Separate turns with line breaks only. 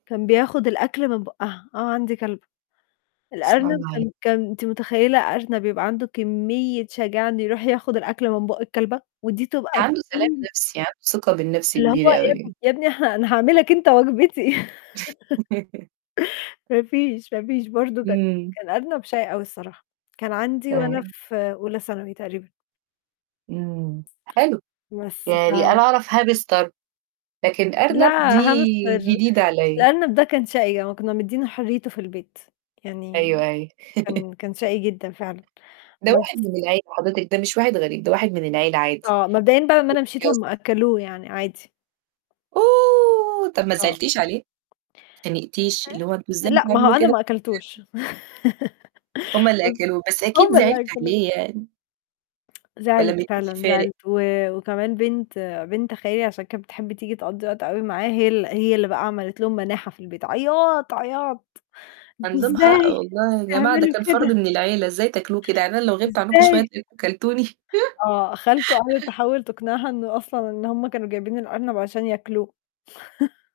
كان بياخُد الأكل من بوقّها آه، عندي كلبة. الأرنب
[unintelligible]
كان كان أنتِ متخيّلة أرنب يبقى عنده كمّية شجاعة إنه يروح ياخُد الأكل من بوق الكلبة ودي تبقى
عنده سلام
[unintelligible]
نَفْسي عنده ثقة بالنَفْس
اللي هو
كبيرة
يا ابني
أوي.
يا ابني ه أنا هاعملك أنت وجبتي. ما فيش ما فيش برضه كان
إمم.
كان أرنب شقي أوي الصراحة. كان عندي وأنا
[unintelligible]
في أولى ثانوي تقريبًا.
إمم، حلو،
بس ف
يعني أنا أعرف هاميستر، لكن
لأ،
أرنب دي
هاميستر
جديدة عليّا.
الأرنب ده كان شقي، آه، كنا مدّيينه حريّته في البيت يعني
أيوه،
م
أي
كان كان شقي جدًا فعلًا
ده واحد
بس
من العيلة حضرتِك، ده مش واحد غريب، ده واحد من العيلة عادي،
آه، مبدئيًا بعد لما
البيت
أنا
بيتك
مشيت
يا
هم
أسطى.
أكلوه يعني عادي.
أوه! طَب ما
أه.
زعلتيش عليه؟ ما أتخانقتيش،
آآ
اللي هو أنتم
آآ
إزاي
لأ، ما هو
بتعملوا
أنا
كده
ما أكلتوش
[unintelligible] هم اللي
[unintelligible]
أكلوه بس أكيد
هم
زعلتِ
اللي أكلوه.
عليه يعني. والّا
زعلت،
ما كانش
فعلًا
فارق؟
زعلت و وكمان بنت بنت خالي عشان كانت بتحب تيجي تقضّي وقت أوي معاه هي ال هي اللي بقى عملت لهم مناحَة في البيت عياط، عياط "أنتم
هنلومها أ
إزاي
والله يا جماعة ده
تعملوا
كان فرض
كده؟"
من العيلة، إزاي تاكلوه كده، يعني أنا لو غِبت عنكم شوية
إزاي؟
هتلاقيكم كلتوني؟
آه، خالته قعدت تحاول تقنعها إنه أصلًا إن هم كانوا جايبين الأرنب عشان ياكله.